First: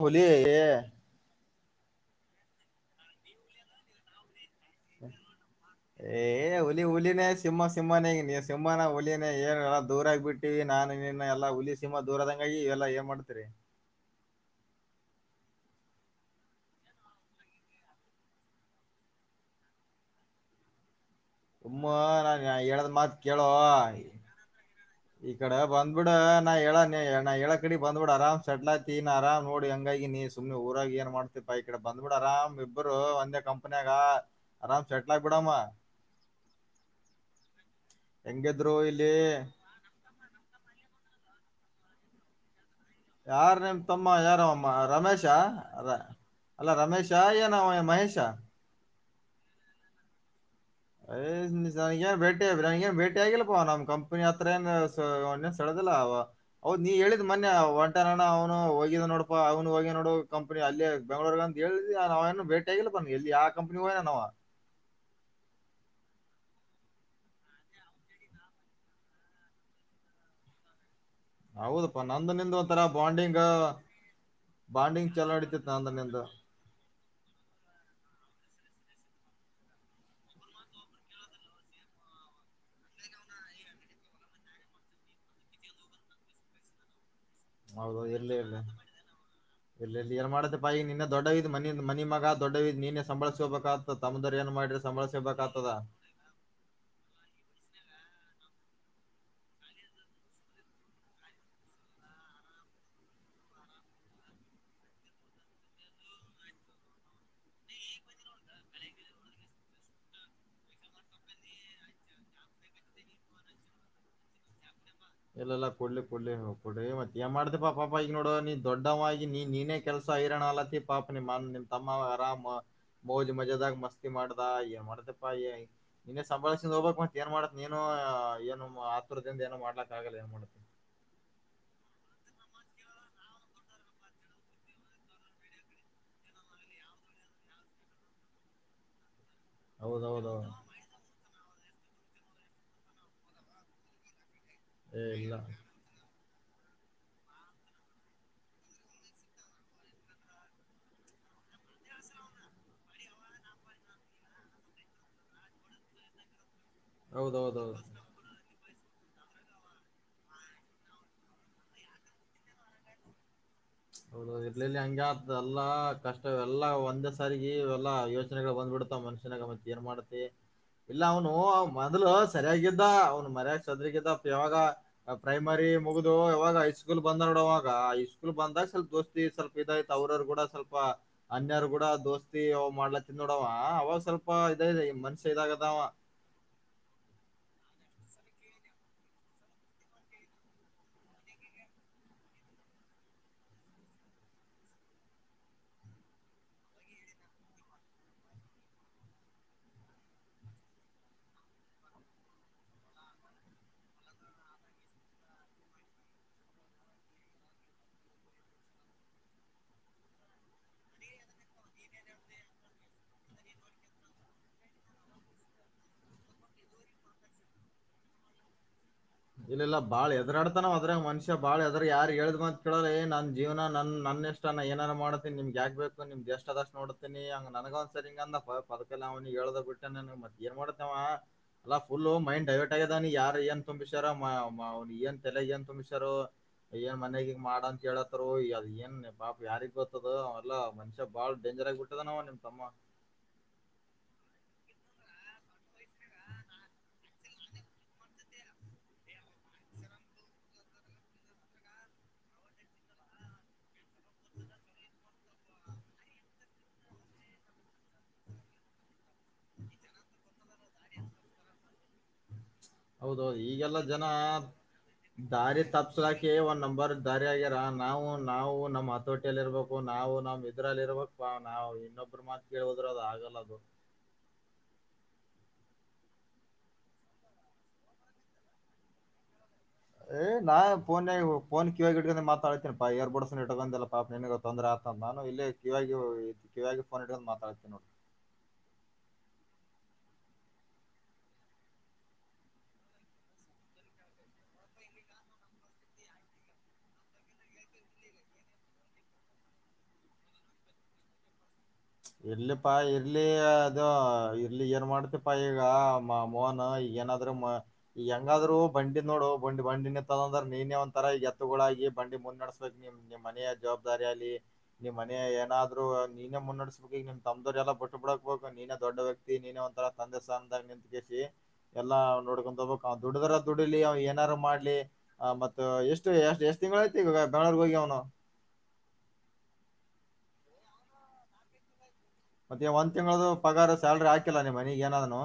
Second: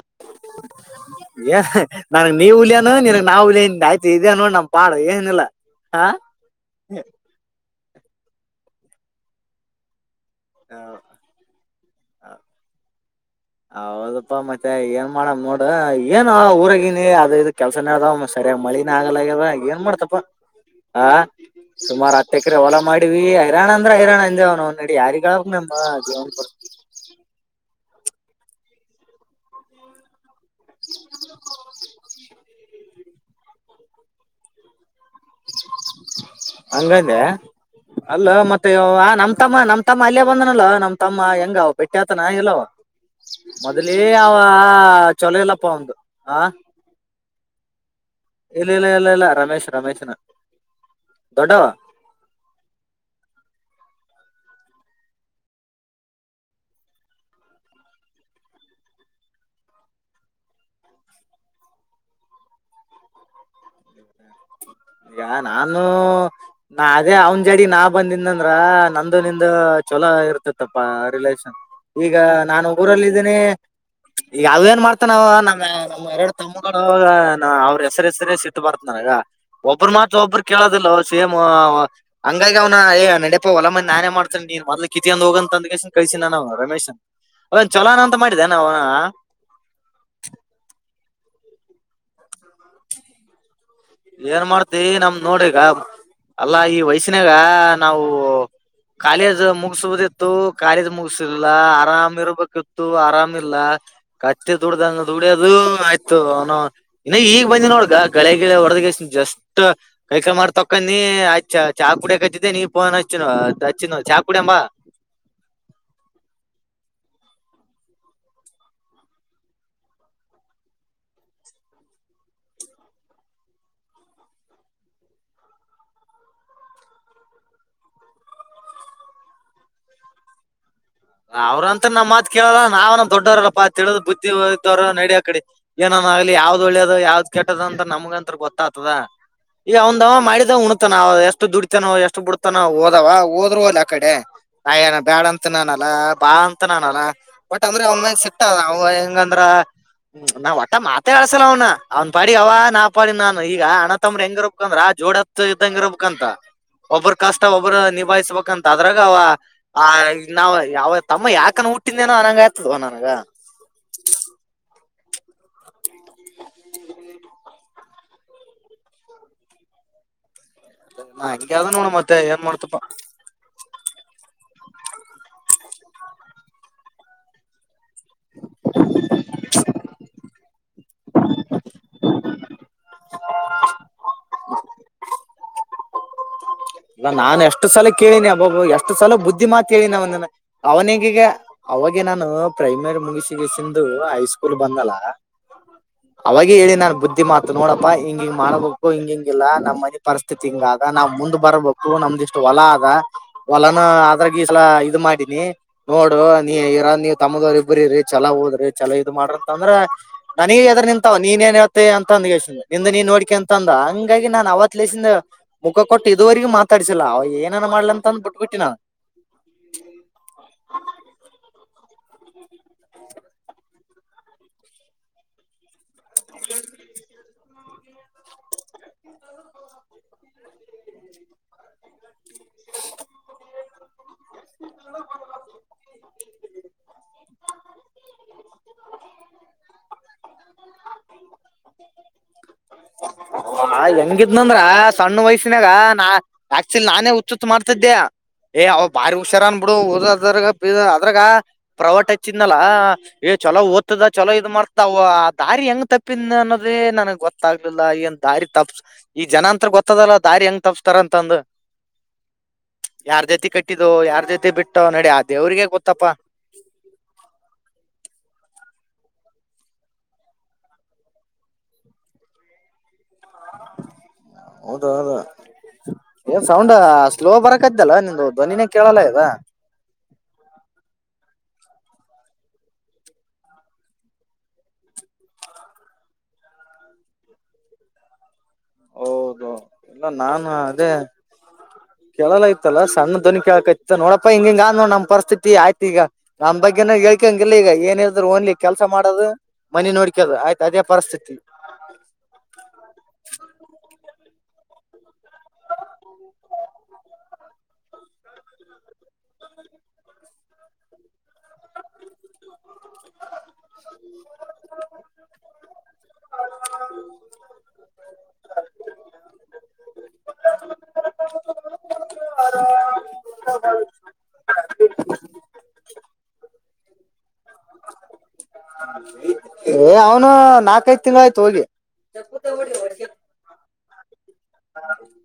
ಹುಲಿ ಏ. ಹೇ ನನಿಗೆ ನೀ ಹುಲಿಯನು ನಿನ್ಗ್ ನಾ ಹುಲಿಯನ್ ಆಯ್ತು ಇದೆ ನೋಡು ನಮ್ದು. ಏ. ಏ ಹುಲಿ ಹುಲಿನೇ ಸಿಂಹ ಸಿಂಹನೇ ನೀ ಸಿಂಮ್ಮಾನ ಹುಲಿನೇ ಏನ್ ದೂರ ಆಗಿಬಿಟ್ಟಿವಿ ನಾನು ಹೌ- ನೀನು. ಎಲ್ಲ ಹುಲಿ ಸಿಂಹ ದೂರದಂಗಾಗಿ ಇವೆಲ್ಲ ಏನ್ ಮಾಡ್ತರಿ. ಹೌದಪ್ಪಾ ಮತ್ತೆ ಏನ್ ಮಾಡ ನೋಡ ಏನ್ ಊರಾಗನಿ ಅದ ಇದು ಕೆಲ್ಸನೆ ಅದಾವ್ ಮಸ್ತು. ಸರಿಯಾಗಿ ಮಳಿನೆ ಆಗಲ್ಯಗದ ಏನ್ ಮಾಡ್ತಪ್ಪ ಹಾ. ಸುಮ್ಮ ಸುಮಾರು ಹತ್ತ ನಾನ್ ಎಕರೆ ಹೊಲ ಹೇಳದ್ ಮಾತ್ ಮಾಡಿವಿ ಕೇಳೋ ಹೈರಾಣ ಅಂದ್ರೆ ಹೈರಾಣ [unintelligible] ತಾಡಿ ಈ ಯಾರಿಯಾಗಬೇಕು ಕಡೆ ನಮ್ಮ ಬಂದ್ಬಿಡ ಜೀವನ್. ನಾ ಹೇಳ ನಾ ಹೇಳಾಕಡಿ ಬಂದುಬಿಡು ಆರಾಮ ಸೆಟ್ಲು ಅಯ್ತಿ ಆರಾಮ ನೋಡು ಹೆಂಗಾಗಿನಿ. ಸುಮ್ಮನೆ ಊರಗೆ ಏನ್ ಮಾಡ್ತತಿಪ್ಪ ಈಕಡೆ ಬಂದುಬಿಡು ಆರಾಮ್. ಇಬ್ರು ಒಂದೇ ಕಂಪನಿಯಾಗ ಆರಾಮ್ ಸೆಟ್ಲ್ ಆಗಿಬಿಡಮ್ಮ ಹಂಗ್ಯಾಲ್ಲ ಅಲ್ಲ ಮತ್ತೆ ಹೆಂಗಿದ್ರು ಯಾವ ಇಲ್ಲಿ ನಮ್ಮ ತಮ್ಮ ನಮ್ಮ. ತಮ್ಮ ಅಲ್ಲೇ ಬಂದನಲ್ಲ ನಮ್ ತಮ್ಮ ಹೆಂಗ ಭೇಟಿ ಆತನ ಇಲವೋ. ಯಾರ ನಿಮ್ಮ ತಮ್ಮ ಯಾರ ಅವ ರಮೇಶ. ಚಲೋ ಇಲ್ಲಪ್ಪ ಅವಂದು ಆ ಅಲ್ಲಾ ರಮೇಶ ಏನಾವ ಏನ್ ಮಹೇಶ. ಇಲ್ಲ ಇಲ್ಲ ಇಲ್ಲ ಇಲ್ಲ ರಮೇಶ್ ರಮೇಶ್. ಹೇ [unintelligible] ಏನ್ ಭೇಟಿ ಇದ್ರ ನಂಗೇನು ಭೇಟಿ ಆಗಿಲ್ಲಪ್ಪ ನಮ್ಮ ಕಂಪನಿ ಹತ್ರ ಏನ್ ಸೆಡದಿಲ್ಲ ಅವ. ಹೌದ ನೀ ಹೇಳಿದ್ ಮೊನ್ನೆ ಹೊಂಟೆನಣ್ಣ ಅವ್ನು ಹೋಗಿದ ನೋಡಪ್ಪ ಅವನು ಹೋಗಿ ನೋಡ ಕಂ. ಕಂಪಿ ಅಲ್ಲಿ ಬೆಂಗಳೂರ್ಗಂತ ಹೇಳಿದ ನಾವೇ ಏನು ಭೇಟ್ ಆಗಿಲ್ಲ ಪ್ಪ ಎಲ್ಲಿ ಯಾವ ಕಂಪನಿಗೆ ಹೋಗಿದಾನ ಅವ. ಈಗ ನಾನು. ನಾ ಅದೇ ಅವನ್ ಜಡಿನಾ ಬಂದಿದ್ದಂದ್ರ ನಂದು ನಿಂದು ಚಲೋ ಇರ್ತತ್ತಪ್ಪ ರಿಲೇಷನ್. ಹೌದಪ್ಪ ಈಗ ನಂದು ನಿಂದು ನಾನು ಒಂಥರ ಊರಲ್ಲ ಇದೀನಿ. ಬಾಂಡಿಂಗ್ ಅಲ್ಲಿ ಏನ್ ಮಾಡ್ತ ಬಾಂಡಿಂಗ್ ನಾವ ಚಲೋ ನಮ್ಮ್ ನಡೀತಿತ್ತು ನಂದು ನಮ್ಮ್ ನಿಂದು ಎರಡು ತಮ್ಮ. ಅವ್ರ ಹೆಸರ ಹೆಸರೇ ಎತ್ತಿದ್ರೆ ಸಿಟ್ಟ ಬರುತ್ತೆ ನನಗ. ಒಬ್ರು ಮಾತ್ರ ಒಬ್ರು ಕೇಳೋದಿಲ್ಲ ಸೇಮ್ ಹಂಗಾಗಿ ಅವ್ನ ನೆಡಿಯಪ್ಪ ಹೊಲ. ನಾನೇ ಮಾಡ್ತೇ ನೀನ್ ಮೊದಲು ಕಿತ್ತುಕೊಂಡು ಹೋಗು ಅಂತ ಕಳ್ಸಿನ ನಾನ ರಮೇಶ್. ಚಲೋನ್ ಅಂತ ಮಾಡಿದ್ದನೆವ ಇಲ್ಲೆಲ್ಲಿ ಏನ್ ಮಾಡತ್ತೆಪ್ಪ ಈಗ ನಿನ್ನ ದೊಡ್ಡವಿದ್ ಮನೆ ಮಗ ದೊಡ್ಡವಿದ ನೀನೇ ಸಂಬಳಿಸಕೋಬೇಕ. ತಮ್ಮಂದಿರು ಏನ್ ಮಾಡಿದ್ರು ಮಾಡ್ತಿ ನಮ್ ನೋಡ್ರಿಗ ಸಂಬಾಳಿಸಬೇಕಾತಾದ್ದ. ಅಲ್ಲಾ ಈ ವಯಸ್ಸಿನಾಗ ನಾವು. ಕಾಲೇಜ್ ಮುಗಿಸಬವುದಿತು ಕಾಲೇಜ್ ಮುಗಸಿಲ್ಲ ಆರಾಮ ಇರ್ಬೇಕಿತ್ತು ಆರಾಮಿಲ್ಲ. ಕತ್ತೆ ದುಡ್ದಂಗ ದುಡ್ಯೋದು ಆಯ್ತು ಅವನು ಇನ್ನ ಈಗ್ ಬಂದಿ ನೋಡ್ಗ ಗಳೆಗಿಳೆ. [unintelligible] ಜಾಸ್ಟ್ ಕೈ ಕಾಳ್ ತಕೊಂಡಿ ಚಾ ಕುಡಿಯ ಕಚ್ಚಿದ್ದೆ ನೀ ಪೋನ್ ಅಚ್ಚ್ ಹಾಚ್ಚಿನ ಚಾ ಕುಡಿಯನು ಬಾ ಇಲ್ಲೆಲ್ಲ ಕೊಡ್ಲಿ ಕೊಡ್ಲಿ ಹೋಗ ಕೊಡ್ರ ಮತ್ತ ಏನ್ ಮಾಡ್ದಪಾ ಪಾಪ ಈಗ ನೋಡುವ ನೀ ದೊಡ್ಡವವಾಗಿ ನೀ ನೀನೇ. ಕೆಲ್ಸ ಹೈರಾಣು ಅಲ್ಲತಿ ಪಾಪ ನಿಮ್ಮ ನಿಮ್ ತಮ್ಮ ಆರಾಮ್ ಮೋಜು ಮಜಾದಾಗ ಮಸ್ತಿ ಮಾಡದ ಏನ್ ಮಾಡದಿಪ್ಪ. ನೀನೆ ಸಾಂಬಾಲಿಸಿಕೊಂಡು ಹೋಗಬೇಕು ಮತ್ ಏನ್ ಮಾಡಾತ್ ನೀನು ಏನು ಆತ್ರರದಿಂದ ಏನು ಮಾಡ್ಲಕ್ ಆಗಲ್ಲ ಏನ್ ಮಾಡತಿ ಅವ್ರಂತ ನಮ್ಮ್ ಮಾತ್ ಕೇಳಲ್ಲ ನಾವನ ದೊಡ್ಡವ್ರಲ್ಲಪ್ಪಾ ತಿಳಿದ್ ಬುದ್ದಿ ಇದ್ದವ್ ನಡಿಯ ಕಡೆ. ಏನನ್ ಆಗ್ಲಿ ಯಾವ್ದ್ ಒಳ್ಳ್ಯದ ಯಾವ್ದ್ ಕೆಟ್ಟದ ಅಂತ ನಮಗ ಅಂತ್ರ ಗೊತ್ತಾತದ. ಈ ಅವಂದ ಅವ ಹೌದೌದೌದು ಮಾಡಿದ ಉಣ್. ನಾವವು ಎಷ್ಟು ದುಡತೇನೋ ಎಷ್ಟು ಬಿಡತಾನೋ ಓದವ ೋದ್ರು ಅಲ್ ಆ ಕಡೆ ನಏನ ಏ ಬ್ಯಾಡ ಇಲ್ಲ ಅಂತ ನ. ಅಲ್ಲ ಬಾ ಅಂತ ನಾನಲ್ಲ ಬಟ್ ಅಂದ್ರೆ ಅವ ಮ್ಯಾಗ ಸಿಕ್ತ ಅವ ಹೆಂಗಂದ್ರ. ಹ್ಮ್ ನಾವ್ ಒಟ್ಟ ಮಾತಾ ಆಡ್ಸಲ್ಲ ಅವನ. ಅವ್ನ್ ಪಾಡಿಗ್ ಅವ ನಾ ಪಾಡಿಗ್ ನಾನು ಈಗ ಅಣತಂಬ್ರ ಹೆಂಗ ರಬಕಂದ್ರ ಆ ಜೋಡೆತ್ತು ಇದ್ದಂಗ ರಬಕಂತ. ಒಬ್ಬ್ರ ಕಷ್ಟ ಒಬ್ಬ್ರ ಹೌದೌದೌದು ನಿಭಾಯಿಸ್ಬೇಕಂತ ಅದ್ರಾಗ ಅವ ಆ. ನಾವವು ಯಾವ ತಮ್ಮ ಯಾಕ ಹುಟ್ಟಿದೇನೋ ಅನಂಗ ಆಯತದವ ನನಗ. ಹೌದ್ ಇರ್ಲಿಲ್ಲಿ ಹಂಗ ಎಲ್ಲಾ ಕಷ್ಟ ಎಲ್ಲಾ ಒಂದೇ ಸಾರಿಗೆ ಎಲ್ಲಾ ಯೋಚನೆಗಳು ಬಂದ್ಬಿಡ್ತಾವ ಮನುಷ್ಯ. [unintelligible] ಏನ್ ಮಾಡುತ್ತೆ. ಹ. [unintelligible] ಇಲ್ಲ ಅವನು ಮೊದ್ಲು ಸರಿಯಾಗಿದ್ದ ಅವನು. ಮರ್ಯಕ್ ಸದ್ರಿಗೀತಾಪ್ ಇವಾಗ ಪ್ರೈಮರಿ ಮುಗ್ದ ಇವಾಗ ಹೈ ಸ್ಕೂಲ್ ಬಂದ ನೋಡ ಅವಾಗ ಸ್ಕೂ. ಸ್ಲ್ಪ ಬಂದಾಗ ಸ್ವಲ್ಪ ದೋಸ್ತಿ ಸ್ವಲ್ಪ ಇದಯ್ತ ಅವ್ರ್ ಅವ್ರು ಕೂಡ ಸ್ವಲ್ಪ. ಅನ್ಯಾರ್ ಕೂಡ ದೋಸ್ತಿ ಅವ್ ಮಾಡ್ಲಾ ತಿಿಂದ ನೋಡವ ಅವ ಸ್ವಲ್ಪ ಇದ ಇದೆ ಮನುಷ್ಯ ಇದಾಗದವ. [unintelligible] ಇಲ್ಲ ನಾನ್ ಎಷ್ಟು ಸಲ ಕೇಳಿನಿ ಅಬ್ಬಬ್ಬ ಎಷ್ಟು ಸಲ ಬುದ್ಧಿ ಮಾಾತ್ ಹೇಳಿನಿ ಅವನ ಅವನಿ ಗಿ ಗೆ. ಅವಾಗೆ ನಾನು ಪ್ರೈಮರಿ ಮುಗಿಸಿ ಸಿಂದು ಹೈ ಸ್ಕೂಲ್ ಬಂದ್ನಲ್ಲ. ಅವಾಗ ಹೇಳಿ ನಾನ್ ಬುದ್ಧಿ ಮಾತ ನೋಡಪ್ಪ ಹಿಂಗಿಂಗ ಮಾಡ್ಬೇಕು ಹಿಂಗ ಹಿಂಗಿಲ್ಲ ನಮ್ಮ್ನಿ ಪರಿಸ್ಥ. ತಿಂಗದ ನಾವ್ ಮುಂದ್ ಬರ್ಬೇಕು ನಮ್ದ ಇಷ್ಟು ಹೊಲ ಅದ. ಹೊಲನ ಅದ್ರಾಗ ಈಸಲ ಇದು ಮಾಡಿನಿ. ನೋಡು ನೀ ಇರ ನೀವ್ ತಮ್ಮದವ್ರ ಇಬ್ರ್ರರಿ ಚಲ ಹೋದ್ರಿ ಚಲೊ ಇದ ಮಾಡ್ರಿ ಅಂತ್ ಅಂದ್ರ. ನನಗೆ ಎದೂರು ನಿಂತಾವ ನೀನೇನ್ ಹೇಳ್ತಿ ಅಂತ ಅಂದ ನಿಂದ ನೀನ್ ನೋಡ್ಕ್ಯಾ ಅಂತ. ತಂದ ಹಂಗಾಗಿ ನಾನ್ ಅವತ್ತ್ಲಿಸಿಂದ ಮುಖ ಕೊಟ್ಟು ಇದುವರೆಗೂ ಮಾ. ತರಿಸಿಲ್ಲ ಅವ ಏನನ ಮಾಡಲಿ ಅಂದ್ ಬಿಟ್ಬಿಟ್ಟಿ ನಾ. ಇಲ್ಲ ಇಲ್ಲ ಬಾಳ ಹೆದರಾಡ್ತಾನ ಅವ ಅದ್ರೆ ಮನುಷ್ಯ ಬಾಳ ಎದ್ರ ಯಾರ ಹೇಳ್ದ್ ಮಾತ್ ಕೇಳಲ್ಲ ಏ ನನ್ ಜೀವನ ನನ್ ನನ್ನೆಷ್. ಎ ಏನ ಮಾಡ್ತನಿಮ್ಗೆ ಆಗ್ಬೇಕು ನಿಮ್ದಗೆ ಎಷ್ಟ ಆದಷ್ಟ ನೋಡ್ತಿನಿ. ನನಗ ಒಂದ್ಸರಿ ಇಂಗಂದ್ ನಪ್ಪ ಪದಕಲ್ಲ ಅವನಿಗೆ ಹೇಳ್ದ ಬಿಟ್ಟ ನ ಏನ್ ಮಾಡ್ತೇವ ಅಲ್ಲಾ ಫುಲ್ ಮೈಂಡ್. ಯವೇಟ್ ಆಗದಾನ ಯಾರ ಎಂತ್ ತು. ಇತರ ಮಾಮ್ ಮಾ ಅವ್ನ್ ತಲೆಗೇನ್ ತುಮಷಾರ ಏನ್ ಮನೆಗ ಇಂಗ್ ಮಾಡ ಅಂತ ಹೇಳ. ಏನ್ ನೆಪ ಪಾಪ ಯಾರಿಗೊತ್ತಾದ ಬತ್ತದ ಎಲ್ಲ ಮನುಷ್ಯ ಬಾಳ್ ಬೇಜರ್ ಆಗ್ ಬಿಟ್ಟದನಾವ ನಿಮ್ ತಮ್ಮ. ಹ ಹೆಂಗಿದ್ನಂದ್ರ. ಸಣ್ಣ ವಯಸ್ಸಿನಾಗ ನಾ ಆಕ್ಚುಲಿ ನಾನೇ ಉಚ್ಚುುತ್ತ ಮಾಡ್ತಿದ್ದೆ ಏ್ ಅವ್ ಬಾರಿ. ಹುಷಾರನ್ ಬಿಡು ಓದದ್ರ ಬ ಅದ್ರಾಗ ಪ್ರೈವಟ್ ಹಚ್ಚಿದನಲ್ಲ. ಏ ಚಲೋ ಓದ್ತದ ಚಲೋ ಇದ್ ಮಾಡ್ತಾವ ದಾರಿ ಹೆಂಗ್ ತಪ್ಪಿದ್ನ ಅನ್ನೋದು. ಅ್ರೆ ನನಗ್ ಗೊತ್ತಾಗ್ಲಿಲ್ಲ ಏನ್ ದಾರಿ ತಪ್ಸ. ಈ ಜನ ಅಂತ್ರ ಗೊತ್ತದಲ್ಲ ದಾರಿ ಹೆಂಗ್ ತಪಸ್ತರ ಅಂತಂದ. ಹೌದೌದು ಈಗೆಲ್ಲ ಜನ ಯಾರ್ ಜೊತೆ ಬಿಟ್ಟೋ ನಡಿ ಆ ದಾರಿ ದೇವ್ರಿಗೆ ಗೊತ್ತಪ್ಪಾ ತಪ್ಸಲಕೆ ಒಂದ್ ನಂಬರ್. ದಾರಿಿಯಗಿರ ನಾವು ನಾವು ನಮ್ಮ್ ಹತೋಟಿಯಲ್ಲಿ ಇರ್ಬೇಕು ನಾವು ನಮ್ಮ್ ಇದ್ರಲ್ಲಿ ಇರ್ಬೇಕು. ಾ ನಾವವು ಇನ್ನೊಬ್್ರ ಮಾತ್ ಕೇಳೋುದ್ರ ಅದು ಆಗಲ್ಲ. ಅದು ಹೌದಾ ಹೌದಾ. ಏನ್ ಸೌಂಡ್ ಸ್ಲೋ ಬರಕತ್ತಲ್ಲ ನಿಂದ ಧ್ವನಿನೇ ಕೇಳಲ್ಲ ಇದ. ಏ ನಾನ್ ಪೋನ್ಯಾಗ್ ಫೋನ್ ಕಿವೋಗಿ ಇಟ್ಕೊಂಡ ಮಾತಾಡ್ತೇಿ ಪಾ ಇಯರ್ ಬಡ್ಸ್ ಇಟ್ಟಕಂಡಿಲ್ಲ ಬಂದಲ್ಲ ಪಾಪನ್ತ್ತ. ತೊಂದರೆ ಆಗ್ತ ನಾನು ಇಲ್ಲಿ ಕಿವಿಯ ಕಿವಿಯ ಫೋನ್ ಇಡ್ಕೋನ್ಡ್ ಮಾತಾಡ್ತನಿ ನೋಡಿ. ಹೌದು ಇಲ್ಲ ನಾನ ಅದೇ ಕೇಳಲ್ಲ ಐತಲ್ಲ ಸಣ್ಣ ದ್ವನ ಕಳಕತ್ತ ನೋಡಪ್ಪ ಹಿಂಗ ಹಂಗ ಅದ ನೋ ನಮ್ ಪರಿಸ್ತಿತಿ ಆಯ್ತ ಈಗ ನಮ್ ಬಗ್ಗೆನ ಹೇಳ್ಕಯಂಗ ಇಲ್ಲ ಈಗ ಏನೆ ಇದ್ರೂ ಓನ್ಲಿ ಕೆಲ್ಸ ಮಾಡದು. ಮನಿ ನೋಡ್ಕದು ಆಯ್ತ ಅದೇ ಪರಿಸ್ಥಿತಿ. ಇರ್ಲಿಪಾ ಇರ್ಲಿ ಅದು ಇರ್ಲಿ ಏನ್ ಮಾಡ್ತಿ ಪ ಪ್ಪ ಈಗ ಮಾ ಮೊನ ಈಗಏನ ರಮ ಹೆಂಗಾದ್ರು ಬಂಡಿ ನೋಡು ಬಂಡಿ ಬಂಡಿ ನಿತ್ತದಂದ್ರ ನೀನೇ ಒಂದ ತರ ಈಗ ಎತ್ತ ತ್ತಗಳಾಗಿ ಬಂಡಿ ಮುಂದ ನಡ್ಸಬೇಕ ನೀ ನಿಮ್ಮ ಮನೆಯ ಜವಾಬ್ದಾರಿ ಆಲಿ ನಿಮ್ಮನೆಯ ಏನಾದ್ರು ನೀನೇ ಮುನ್ನಡಸ ತುದಿ ನಿನ್ ತಮದರ ಎಲ್ಲ ಬಿಟ್ಟ ಬಿಡಕ ಬೇಕು ನೀನೆ ದೊಡ್ಡ ವ್ಯಕ್ತಿ ನೀನ ಒಂಥರ ತಂದೆ ಸ್ಥಾನದ ನಿಂತಗೆಸಿ ಎಲ್ಲ ನೋಡ್ಕೊಂಡ ಹೋಗಬೇಕ ಅವ ದುಡ್ದರ ದುಡ್ಲಿ ಅವ್ ಏನಾರ ಮಾಡ್ಲಿ. ಹ ಮತ್ತ ಎಷ್ಟು ಎಷ್ಟ್ ತಿಂಗಳ ಐತಿ ಈಗ ಬೆಂಗಳೂರಿಗ ಹೋಗಿ ಅವನು. ಏ ಅವ್ನು ನಾಕೈದ ತಿಂಗಳ ಆಯ್ತ ಹೋಗಿ. ಮತ್ತೆ ಒಂದ ತಿಂಗಳದ ಪಗಾರ ಸ್ಯಾಲ್ರಿ ಹಾಕಿಲ್ಲ ನನಿಮ್ಮ ಮನಿಗಿ ಅವ್ನು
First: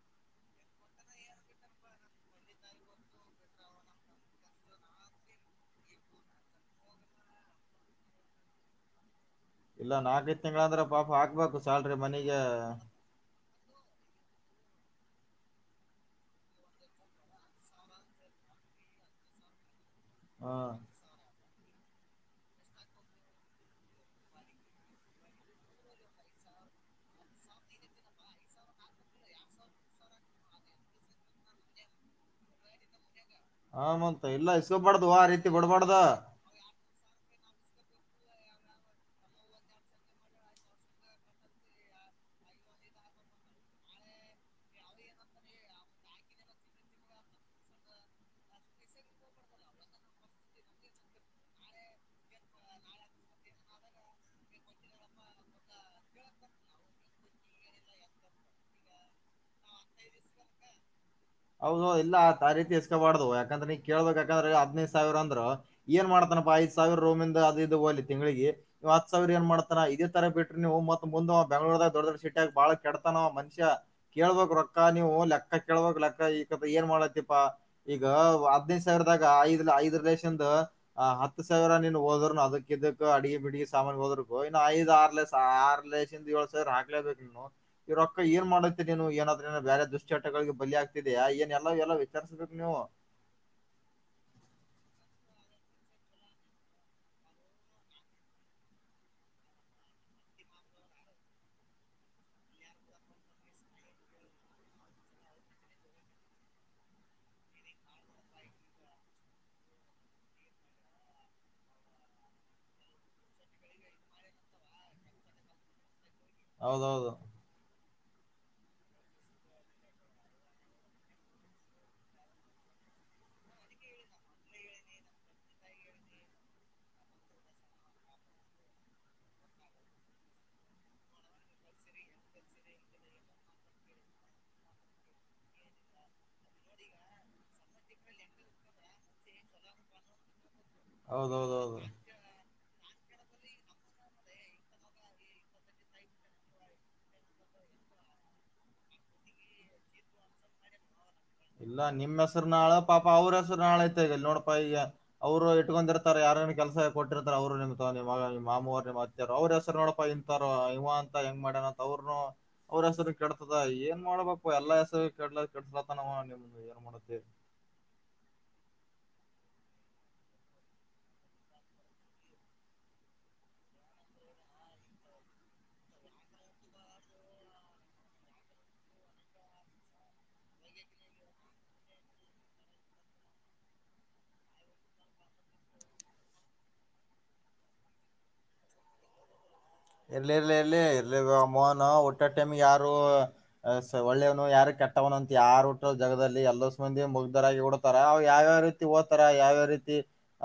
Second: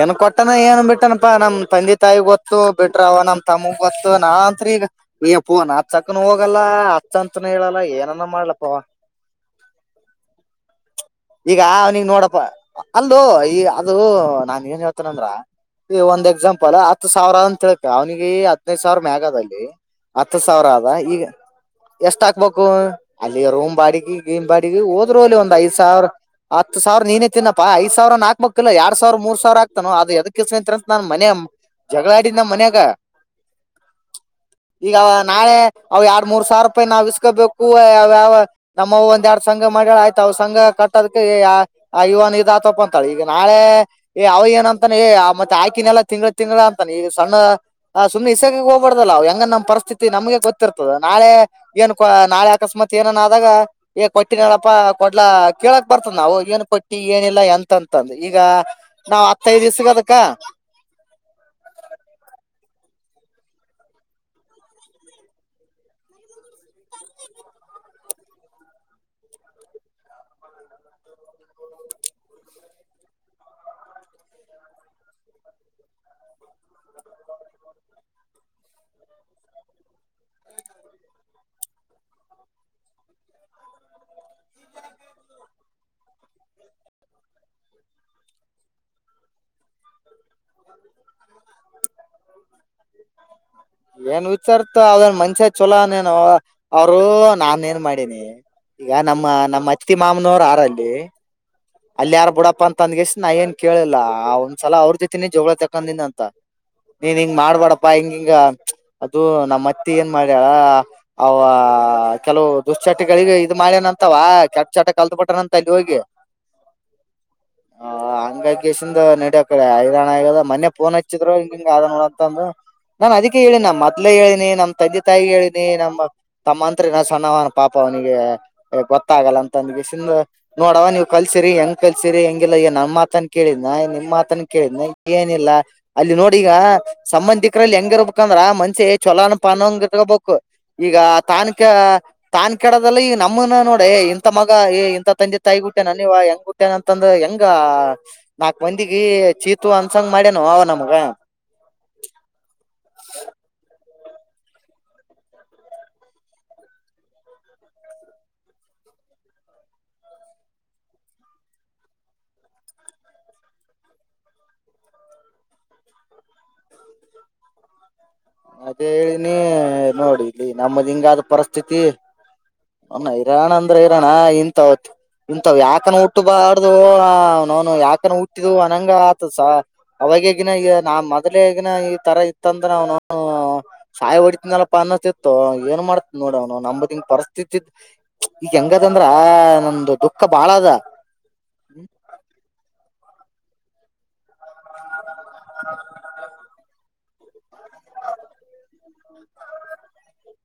ಏನ್ ಕೊಟ್ಟನ ಏನ ಬಿಟ್ಟನಪ್ಪಾ ನಮ್ಮ ತಂದಿ ತಾಯಿ ಗೊತ್ತು ಬಿಟ್ರ ಅವ ನಮ ತಮ್ಮಗ ಗೊತ್ತು ನಾ ಅಂತ್ರ ಈಗ ಯ್ಯಪ್ಪೂ ನಾ ಅಚ್ಚಕನು ಹೋಗಲ್ಲ ಅಚ್ಚ ಅಂತನು ಹೇಳಲ್ಲ ಏನನ ಮಾಡ್ಲಪ್ಪ ಅವ. ಇಲ್ಲ ನಾಲ್ಕೈದ ತಿಂಗಳಂದ್ರ ಪಾಪ ಹಾಕ್ಬೇಕು ಈಗ ಸ್ಯಾಲ್ರಿ ಅವ್ನಿಗ್ ಮನಿಗ. ನೋಡಪ್ಪ ಅಲ್ಲೋ ಈ ಅದು ನಾನ ಏನ ಹೇಳ್ತನಂದ್ರ ಈಗ ಒಂದ್ ಎಕ್ಸಾಂಪಲ್ ಹತ್ತು ಸಾವಿರ ಅಂತ ತಿಳ್ಕೊ ಅವನಿಗೆ ಈ ಹದನೈದ್ ಸಾವಿರ ಮ್ಯಾಗಾದಲ್ಲಿ ಹತ್ತ ಹಾ ಸಾವಿರ ಆದ ಈಗ ಎಷ್ಟ ಹಾಕ್ಬೇಕು ಅಲ್ಲಿ ರೂಮ ಬಾಡಿಗಿ ಗಿಮ್ ಬಾಡಿಗೆ ಹೋದರ್ ಹೋಲಿ ಒಂದ್ ಐದ್ ಸಾವಿರ. ಹತ್ತ ಸಾವಿರ ನೀನೇ ತಿನ್ನಪ್ಪ ಐದ ಸಾವಿರನ ಹಾಕ್ಬೇಕ ಇಲ್ಲ ಎರಡ ಸಾವಿರ ಮೂರ್ ಸಾವಿರ ಆಗ್ತಾನೋ ಅದ ಎದಕ್ಕ ಎದ್ಕ ಇಸ್ಕೊಂತೀರಿ ಅಂತ ನಾನ ಮನ್ಯಾಗ ಜಗಳಾ ಆಡಿನಾ ನಾ ಮನ್ಯಾಗ. ಹಾ ಮಂತ ಇಲ್ಲ ಈಗ ಇಸ್ಕೊಬಾರ್ದು ಆ ರೀತಿ ನಾಳೆ ಬಿಡ್ಬಾರ್ದ ಅವ ಎರಡ್ ಮೂರ್ ಸಾವರ ಪೇ ನಾವ್ ಇಸ್ಕೋಬೇಕು ಅವ ಯಾವ ನಮ್ಮ ಒಂದ ಎರಡ್ ಸಂಘ ಮಾಡ್ಯಾಳ ಆಯ್ತು ಅವ ಸಂಘ ಕ ಅದಕ್ಕ ಇವನ್ ಇದ ಆತವ ಪಾ ಅಂತಾಳ ಈಗ ನಾಳೆ ಏ ಅವ ಏನ ಅಂತಾನ ಏ ಮತ್ತೆ ಆಕಿನೆಲ್ಲ ತಿಂಗಳ ತಿಂಗಳ ಅಂತಾನ ಇ ಸಣ್ಣ ಹ ಸುಮ್ ಇಸಕ ಹೋಗ್ಬಾರ್ದಲ್ಲ ಹೆಂಗ ನಮ್ ಪರಿಸ್ಥಿತಿ ನಮ್ಗೆ ಗೊತ್ತಿರ್ತದ ನಾಳೆ. ಏನ್ ಕ ನಾಳೆ ಅಕಸ್ಮಾತ ಏನನ ಆದಾಗ ಏ ಕೊಟ್ಟಿನಲಪ್ಪಾ ಕೊಡ್ಲಾ. ಕೇಳಕ್ ಬರ್ತದ ನಾವ ಏನ್ ಕೊಟ್ಟಿ ಏನಿಲ್ಲ ಎಂತ ಅಂತ ಅಂದ ಈಗ ನಾವ್ ಹತ್ತೈದ ಇಸಗದಕ್ಕ ಹೌದು ಇಲ್ಲ ಆ ದಾರಿ ತಿಸ್ಕಬಾರ್ದ ಯಾಕಂದ್ರ ನೀ ಕೇಳ್ಬೇಕ ಯಾಕಂದ್ರ ಹದನೈದ ಸಾವಿರ ಅಂದ್ರ ಏನ್ ಮಾಡ್ತನಪ್ಪ ಐದ ಸಾವಿರ ರೂಮಿಂದ ಅದ ಇದ ಹೋಗ್ಲಿ ತಿಂಗಳಿಗ ಇವ ಹತ್ತ ಸಾವಿರ ಏನ್ ಮಾಡ್ತಾನ ಇದೇ ತರ ಬಿಟ್ರಿ ನೀವು ಮತ್ತ ಮುಂದ ಅವ ಬೆಂಗಳೂರ ದಾಗ ದೊಡ್ಡ ದೊಡ್ಡ ಶಿಟ್ಯಾಗ ಬಾಳ ಕೆಡತನವ ಮನುಷ್ಯ. ಕೇಳ್ಬಕ ರೊಕ್ಕ ನೀವು ಲೆಕ್ಕ ಕೇಳ್ಬಕ ಲೆಕ್ಕ ಈಟ್ಟ ಏನ್ ಮಾಡತ್ತಪಾ. ಈಗ ಹದ್ನೈದ ಸಾವಿರದಾಗ ಐದ್ಲ ಐದರ ದೇಸಲ್ಲಿಂದ ಹ ಹತ್ತ ಸಾವಿರ ನೀನ್ ಹೋದ್ರುನು ಅದಕ್ ಇದಕ್ ಅಡಿಗೆ ಬಿಡಗಿ ಸಾಮಾನು ಹೋದರು ಇನ್ನು ಐದ ಆರ ಲೆ ಆರಲೆಸ ಇಂದ ಏಳ ಸಾವರ ಆಗ್ಲೇಬೇಕು ನೀನು ಈ ರೊಕ್ಕ ಏನ ಮಾಡತ್ತೀ ನೀನ ಏನಾದ್ರ ಬೇರೆ ದುಷ್ಟ್ಚಾಟಗಳಿಗೆ ಬಲಿ ಆಗ ಇದಿಯಾ ಏನ್ ಎಲ್ಲಾ ಎಲ್ಲಾ ವಿಚಾರಸ ಬೇಕ ನೀವು. [inaudible] ಏನ್ ಹುಚ್ಚರತೊ ಅವ ಏನ್ ಮನಶಾ ಛಲೋ ಆನ್ ಏನ್ ಅವ ಅವರು ನಾನ ಏನ್ ಮಾಡಿನಿ. ಈಗ ನಮ್ಮ ನಮ್ಮ ಅತ್ತಿ ಮಾಮನರು ಆರಲ್ಲಿ ಅಲ್ಲಿ ಯಾರ ಬಿಡಪ್ಪಾ ಅಂತ ಅಂದಗೆಸ ನಾ ಏನ್ ಕೇಳಿಲ್ಲ ಆ ಒಂದ್ಸಲ ಅವ್ರ ಜತನಿ ಜಗಳ ತಕೊಂಡಿನಿ ಅಂತ. ನೀನ್ ಹಿಂಗ್ ಮಾಡ್ಬಾಡಪ್ಪಾ ಹಿಂಗ ಹಿಂಗ ಅದು ನಮ್ಮ ಅತ್ತಿ ಏನ್ ಮಾಡ್ಯಳ. ಅವ ಕೆಲವು ದುಶ್ಚಟಗಳಿಗ ಇದು ಮಾಡ್ಯನಂತವಾ ಕೆಟ್ಟ ಚಟ ಕಲ್ತಬಿಟ್ಟನಂತ ಅಲ್ಲಿ ಹೋಗಿ. ಹೌದೌದು ಹಾ ಹಂಗೆ ಕೇಸಿಂದ್ ನಡಿಯಕಡಿ ಐರಾಣ ಆಗದ ಮನ್ಯ ಫೋನ್ ಹಚ್ಚಿದ್ ಹಿಂಗ್ ಹಿಂಗ್ ಆದ ನೋಡ ಅಂತಂದು ನಾನ್ ಅದಕ್ಕೆ ಹೇಳಿನಾ ನಾ ಮದ್ಲೇ ಹೇಳಿನಿ ನಮ್ ತಂದೆ ತಾಯಿಗಿ ಹೇಳಿನಿ ನಮ್ಮ ಅಕ್ಕ್ ತಮ್ಮ ಅಂತ್ರು ಇನ ಸಣ್ಣವನ ಪಾಪ ಅವನಿಗೆ ಗೊತ್ತಾಗಲ್ಲ ಅಂತ ಬಿಸಿಲಿಗೆ ನೋಡವ ನೀವು ಕಲ್ಸಿರಿ ಹೆಂಗ್ ಕಲ್ಸಿರಿ ಹೆಂಗಿಲ್ಲ ಈ ನಮ್ಮ ಮಾತನ್ ಕೇಳಿದ್ನ ನಿಮ್ಮ ಮಾತನ್ ಕೇಳಿದ್ನ ಏನಿಲ್ಲಾ ಅಲ್ಲಿ ನೋಡಿ ಈಗ ಸಂಬಂಧಿಕರಲ್ಲಿ ಹೆಂಗಿ ಇರ್ಬೇಕಂದ್ರ ಮನಷ್ಯ ಛಳೋಣ ಪಾನಂಗ ಇಟ್ಕಬೇಕು. ಈಗ ತಾನಕಾ ಹೌದೌದೌದು ತಾನ್ ಕೆಡದಲ್ಲ ಈಗ ನಮ್ಮನ ನೋಡಿ ಇಂಥ ಮಗ ಇಂಥ ತಂದೆ ತಾಯಿಗೂ [unintelligible] ನೀವ್ ಹೆಂಗಹೂಟ್ಟ್ವವೊ ಅಂತಂದ್ರ ಹೆಂಗಾ ನಾಕ್ ಮಂದಿಗೆ ಛೀ, ತೂ ಅನ್ಸಂಗ ಮಾಡ್ಯನು ನಮ್ಮಗ. ಇಲ್ಲಾ ನಿಮ್ಮ್ ಹೆಸರು ನಾಳ ಪಾಪ ಅವ್ರ ಹೆಸರು ನಾಳ ಐತೆ ಈಗ ನೋಡಕೊ ಈಗ. ಅವ್ರು ಇಟ್ಕೊಂಡಿರ್ತಾರೆ ಯಾರೇನ ಕೆಲಸ ಕೊಟ್ಟಿರ್ತಾರೆ ಅವರು ನಿಮ್ ಮಾಮವ್ರು ನಿಮತ್ತ ಅವ್ರ ಹೆಸರು ನೋಡಪಾ ಇಂತಾರ ಇವ ಅಂತ ಹೆಂಗ ಮಾಡ್ಯನ ಅಂತ ಅವ್ರನು ಅವ್ರ ಹೆಸರು ಕೆಡತದ ಏನ್ ಮಾಡ್ಬೇಕು ಎಲ್ಲಾ ಹೆಸರು ಕೇಡ್ಲ ಕೆಡ್ಸ ಅಂತ ಏನ್ ನಿಮ್ದು ಎನ್ಮಾಡ್ತಿ. ಅದೇ ಹೇನೇ ನೋಡಿ ಇಲ್ಲಿ ನಮ್ಮದ್ ಹಿಂಗಾದ ಪರಿಸ್ಥಿತಿ. ನಮ್ಮ ಇರಾಣ ಅಂದ್ರೆ ಇರೋನ ಇಂತ ಅವತ್. ಇಂತವ್ ಯಾಕನ ಉಟ್ಟಬಾರ್ದು ಅವ್ನವ್ವ್ನ್ ಯಾಕನ ಹುಟ್ಟುದೂ ಅನಂಗ ಆಗ್ತಾದಸಾರ್. ಅವಾಗ ಈಗಿನ ಈ ನಾ ಮೊದ್ಲೆ ಈಗಿನ ಈ ತರ ಇತ್ತಂತ ಅವ್ನು ಹ ಸಾಯಿ ಹೊಡಿತನಲಪ್ಪಾ ಅನ್ನತಿತ್ತು ಏನ್ ಮಾಡ್ತ್ ನೋಡ್ ಅವ್ನವ್ನ ನಮದಿಂಗ್ ಪರಿಸ್ಥಿತಿ ಈಗ ಹೆಂಗದ ಅಂದ್ರಾ ನಮ್ದು. ಇರ್ಲಿ ಇರ್ಲಿ ಇರ್ಲಿ ಇರ್ಲಿ ಬ್ರೋ ಹುಟ್ಟೋ ಟೈಮ್ಗೆ ಯಾರೂ. ಹಾ ಸರ್ ಒಳ್ಳೇವ್ನು ಯಾರ ಕೆಟ್ಟವ್ನು ಅಂತ ಯಾರ ಹುಟ್ಟೊ ಜಗದಲ್ಲಿ ಎಲ್ಲೋ ಪಂದ್ಯ ಮುಗ್ದರಾಗಿ ಉಡ್ತಾರ ಯಾವ್ಯಾವ ರೀತಿ ಓತ್ತರ ಯಾವ್ಯಾವ ರೀತಿ.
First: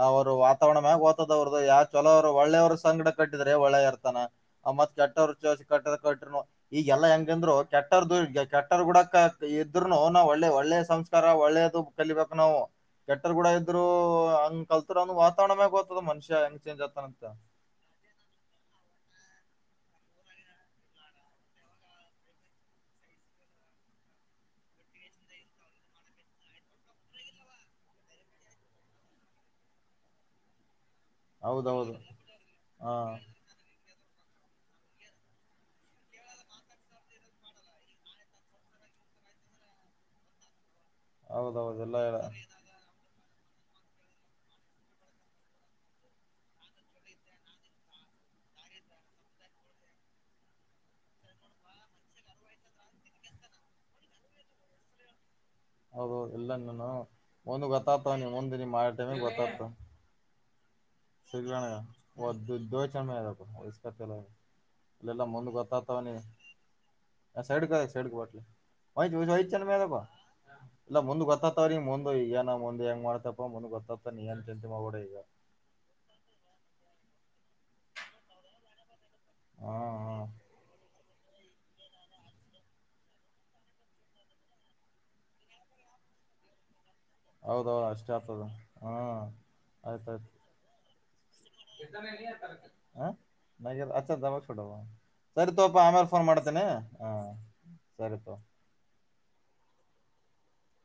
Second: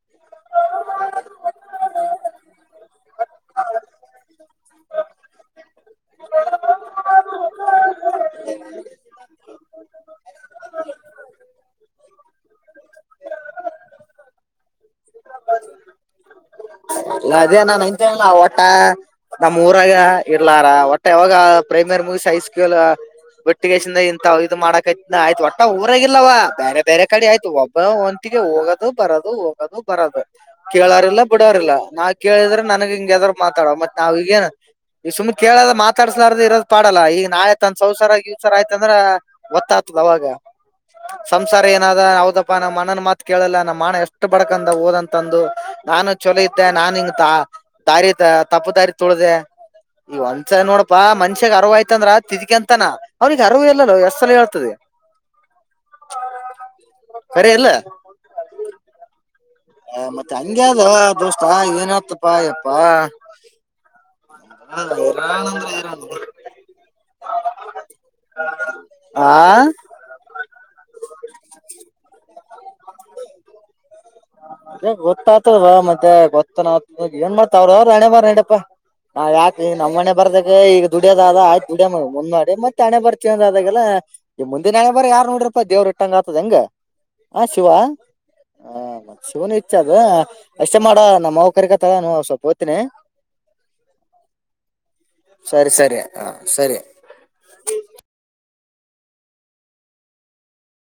ಅವರು ವಾತಾವರಣ ಓದೋದು ಯಾವ ಚಲೋರು ಒಳ್ಳೆಯವ್ರ ಸಂಗಡ ಕಟ್ಟಿದ್ರೆ ಒಳ್ಳೆ ಇರ್ತಾನ್. ಆಮ್ಮತ್ ಕೆಟ್ಟರು ಚೇಸ್ ಕಟ್ಟದ ಕಟ್ರನು. ಈಗೆಲ್ಲಾ ಹೆಂಗಂದ್ರು ಕೆಟ್ಟರ್ ಕೆಟ್ಟ ಗೂಡಕ ಇದ್ರುನು ನಾ ಒಳ್ಳೆ ಒಳ್ಳೆ ಸಂಸ್ಕಾರ ಒಳ್ಳೇದು. ಕಲಿಬೇಕು ನಾವು. ಕೆಟ್ಟರ್ ಕೂಡ ಇದ್ರು ಹಂಗ್ ಕಲ್ತರನ್ನೂ ವಾತಾವರಣ [unintelligible] ಮನುಷ್ಯ ಹೆಂಗ ಚೇಂಜ್ ಆಗ್ತದ ಅಲ್ಲ ಅದೇ ನಾ ಅಂತಿಲ್ಲ ಒಟ್ಟಾ ನಮ್ಮ್ ಊರಾಗ ಇರ್ಲಾರಾ - ಯಾವಾಗ ಪ್ರೈಮಿಯರ್ ಮೂಗ್ಸಿ ಹೈಸ್ಕೂಲ್ ಹಾ ಒಟ್ಟಿಗೆೇಶಿಂದ ಇಂತ ಇದು ಮಾಡಾಕ ಆಯಿತಾ ಆಯ್ತು ಒಟ್ಟ ಊರಾಗಿಲ್ಲವ ಬೇರೆ. ಬೇರೆ ಕಡೆ ಆಯ್ತು ಒಬ್ಬ ಒಂತಿಗೆ ಹೋಗದು ಬರೋದು ಹೋಗೋದು ಬರೋದು ಕೇಳರೆಲ್ಲ. ಬಿಡೋರಿಲ್ಲಾ ಹೌದೌದು ನಾ ಕೇಳಿದ್ರೆ ನನ್ಗೆ ಹ ಹಿಂಗ ಎದ್ರು ಮಾತಾಡ ಮತ್ತ್ ನಾವ್ ಈಗೇನ್. ಈ ಸುಮ್ ಕೇಳಿದ ಮಾತಾಡ್ಸಲಾರ್ದ ಇರೋದು ಪಾಡಲ್ಲ ಈಗ ನಾಯ್. ತನ್ ಸೌಸಾರ ಗಿನ್ಸರ್ ಆಯ್ತಾ ಅಂದ್ರ್ ಒತ್ತಾಯತು ಅವಾಗ. ಸಂಸಾರ ಹೌದೌದು ಎಲ್ಲ ಏನಾದ ಹೌದಪ್ಪ ನಮ್ಮ್ ಅಣ್ಣನ್ ಮಾತ್. ಕೇಳಲ್ಲ ನಮ್ಮ ಮಾನ ಎಷ್ಟು ಬಡಕಂಡ್ ಓದಂತಂದು ನಾನು ಚೊಲೋ. ನಾನ್ ಹಿಂಗ ತಾ ದಾರಿ ದ ತಪ್ಪು ದಾರಿ ತುಲ್ದೇ. ಈಗ ಒಂದ್ಸಲ ನೋಡಪ್ಪಾ ಮನಷ್ಯನ ಅರವ ಆಯ್ತಂದ್ರ ತಿಡ್ಕೊಂತನಾ ಅವ್ರುಗೆ ಅರವೇ ಇಲ್ಲಲ್ವೋ ಎಷ್ಟ್ ಸಲ ಹೇಳ್ತಾದೆ. ಹೌದು ಎಲ್ಲಂನ್ನುನ್ನು ಖರೆ ಒಂದ ಇಲ್ಲ ಗೊತ್ತಾತನ ನೀ ಮುಂದ ಮಾಡನ ಗೊತಾಗ್ತಾನ. ಹ ಮತ್ತೆ ಹಂಗದ ಅದ ದೋಸ್ತ ಏನತ್ತಪ್ಪಾ ಯಪ್ಪಾ. ವಯಸ್ಬತಾಲ್ ಇಲ್ಲೆಲ್ಲ ಮಂದು ಅಂದ್ರ ಗೊತ್ತಾತವನಿ. ಹೈರಾಣ ಅ ಸೈಡ್ ಗೆ ಬಾ ಸೈಡ್ ಗೆ ಆ ಬಾ [unintelligible] ಇಲ್ಲ ಮುಂದ್ ಗೊತ್ತತರೀ ಮುಂದ್ ಈಗ ನ ಮುಂದ್ ಹೆಂಗ ಮಾಡ್ತಪ್ಪ ಮುಂದ್ ಗೊತ್ತಾತ ನೀ ಎಂಥ ಎಂಥ ಮಾಡಬೋಡ ಈಗ. [unintelligible] ಮತ್ತೆ ಗೊತ್ತನ ಆತ್ತ ಏನ್ ಮಾಡ್ತ ಅವ್ರ ಅವರು ಹಣೆಬರಹ ನಡೆಪಾ. ಹ ಯಾಕ ಈ ಹಾ ನಮ್ಮ ಹಣೆ ಹಾ ಬರ್ದಗೆ ಈಗ ದುಡಿಯದ ಆದ ಆಯ್ತ್ ದುಡ್ಯಮ ಮುನ್ನೊಡಿ ಮತ್ ಹಣೆಬರ ಚೇಂಜ್ ಅದಾಗೆಲ್ಲಾ ಈ ಮುಂದಿನ ಹಣೆಬರ ಯಾರ್ ನೋಡಿರ್ಪ ದೇವ್ರ ಇಟ್ಟಂಗ ಆತದ ಹೆಂಗ ಹ ಶಿವ ಹೌದೌದು ಅಷ್ಟೇ ಆಗ್ತದ ಹ ಹಾ ಮ ಶಿವನು ಇಚ್ಛೆ ಅದ ಆಯ್ತಾಯ್ತು ಅಷ್ಟೆ ಮಾಡ ನಮ್ಮ ಅವ್ವ ಕರಿಗತಳ ಸ್ವಪ್ ಹೊತಿನಿ. [unintelligible] ಅಚ್ಚ ದ [unintelligible] ಸರಿ ತೋಪ ಆಮೇಲೆ ಫೋನ್ ಮಾಡ್ತೇನೆ. ಹ ಸರಿಪ.